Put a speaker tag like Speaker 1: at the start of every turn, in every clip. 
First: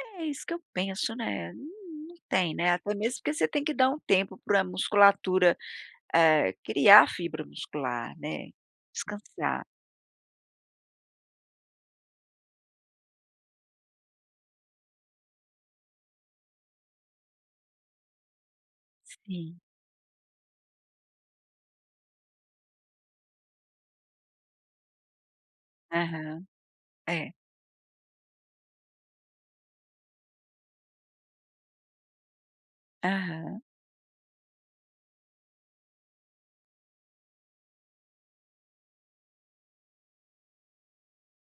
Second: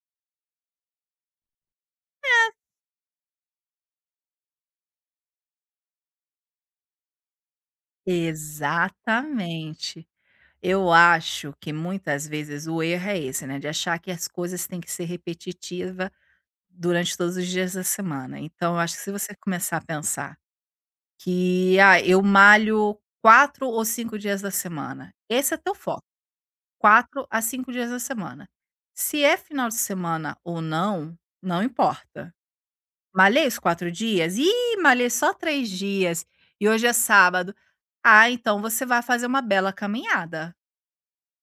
Speaker 1: É, isso que eu penso, né, não
Speaker 2: É.
Speaker 1: tem, né, até mesmo porque você tem que dar um tempo para musculatura, eh, criar fibra muscular né, descansar.
Speaker 2: Exatamente, eu acho que muitas vezes o erro é esse, né, de achar que as coisas têm que ser repetitiva durante todos os dias da semana. Então eu acho que se você
Speaker 1: Sim.
Speaker 2: começar a pensar que: "Ah, eu malho 4 ou 5 dias da semana", esse é teu foco,
Speaker 1: Aham,
Speaker 2: 4
Speaker 1: é.
Speaker 2: a 5 dias da semana. Se é final de semana ou não, não importa. Malhei os
Speaker 1: Aham.
Speaker 2: 4 dias? "Ih, malhei só 3 dias, e hoje é sábado". Ah então você vai fazer uma bela caminhada.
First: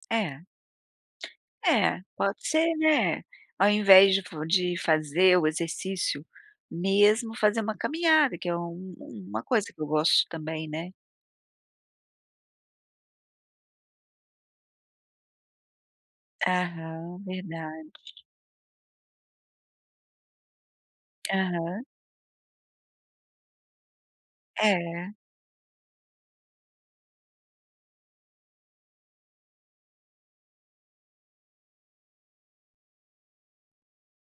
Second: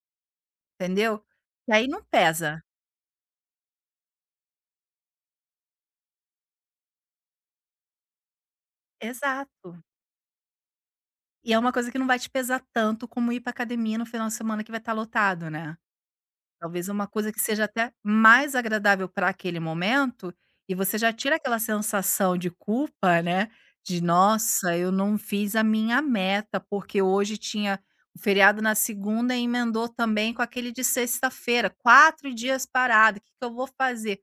Speaker 1: É.
Speaker 2: Entendeu? E aí
Speaker 1: Eh,
Speaker 2: não
Speaker 1: pode
Speaker 2: pesa.
Speaker 1: ser, né, ao invés de de fazer o exercício mesmo fazer uma caminhada que é uma uma coisa que
Speaker 2: Exato.
Speaker 1: eu gosto também, né.
Speaker 2: E é uma coisa que não vai te pesar tanto como ir para academia no final de semana que vai estar lotado, né. Talvez uma
Speaker 1: Aham,
Speaker 2: coisa que seja até
Speaker 1: verdade.
Speaker 2: mais agradável para aquele momento, e você já tira aquela
Speaker 1: Aham.
Speaker 2: sensação de culpa, né, de: "Nossa eu
Speaker 1: É.
Speaker 2: não fiz a minha meta, porque hoje tinha o feriado na segunda emendou também com aquele de sexta-feira, 4 dias parado, que que eu vou fazer?"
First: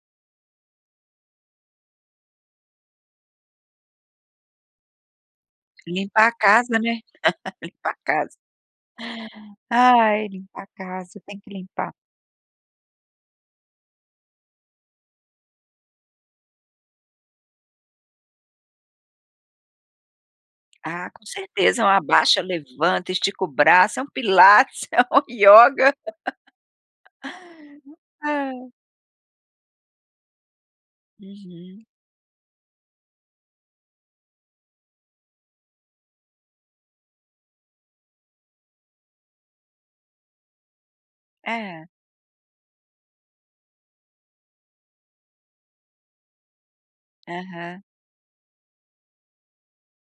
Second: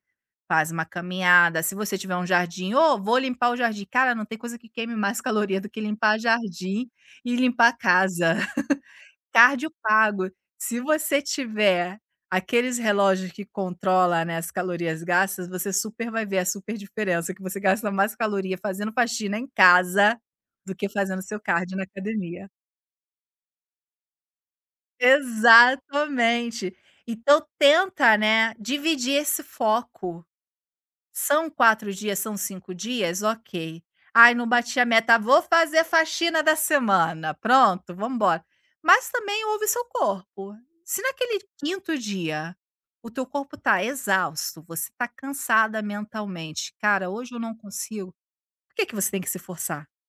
Speaker 2: Faz uma caminhada, se você tiver um jardim, ou "Vou limpar o jardim", cara não tem coisa que mais caloria do que limpar
Speaker 1: Limpar a casa,
Speaker 2: jardim
Speaker 1: né.
Speaker 2: e limpar
Speaker 1: Limpar a
Speaker 2: casa.
Speaker 1: casa.
Speaker 2: Cardio
Speaker 1: Ai,
Speaker 2: pago,
Speaker 1: limpar a
Speaker 2: se
Speaker 1: casa,
Speaker 2: você
Speaker 1: tem que limpar.
Speaker 2: tiver aqueles relógios que controla né as calorias gastas você super vai ver a super diferença que você gasta mais caloria fazendo faxina em casa, do que
Speaker 1: Ah,
Speaker 2: fazendo
Speaker 1: com
Speaker 2: seu cardio
Speaker 1: certeza é
Speaker 2: na
Speaker 1: um abaixa,
Speaker 2: academia.
Speaker 1: levanta, estica o braço é um pilates, é um ioga.
Speaker 2: Exatamente. Então tenta né,
Speaker 1: Ah.
Speaker 2: dividir esse foco. São
Speaker 1: Uhum.
Speaker 2: 4 dias, são 5 dias, ok. "Ai não bati a meta, vou fazer faxina da semana", pronto, vamos embora. Mas também ouve seu corpo. Se naquele
Speaker 1: É
Speaker 2: 5º dia, o teu corpo tá exausto, você tá cansada mentalmente, cara, hoje eu não
Speaker 1: Aham
Speaker 2: consigo. Por que que você tem que se forçar?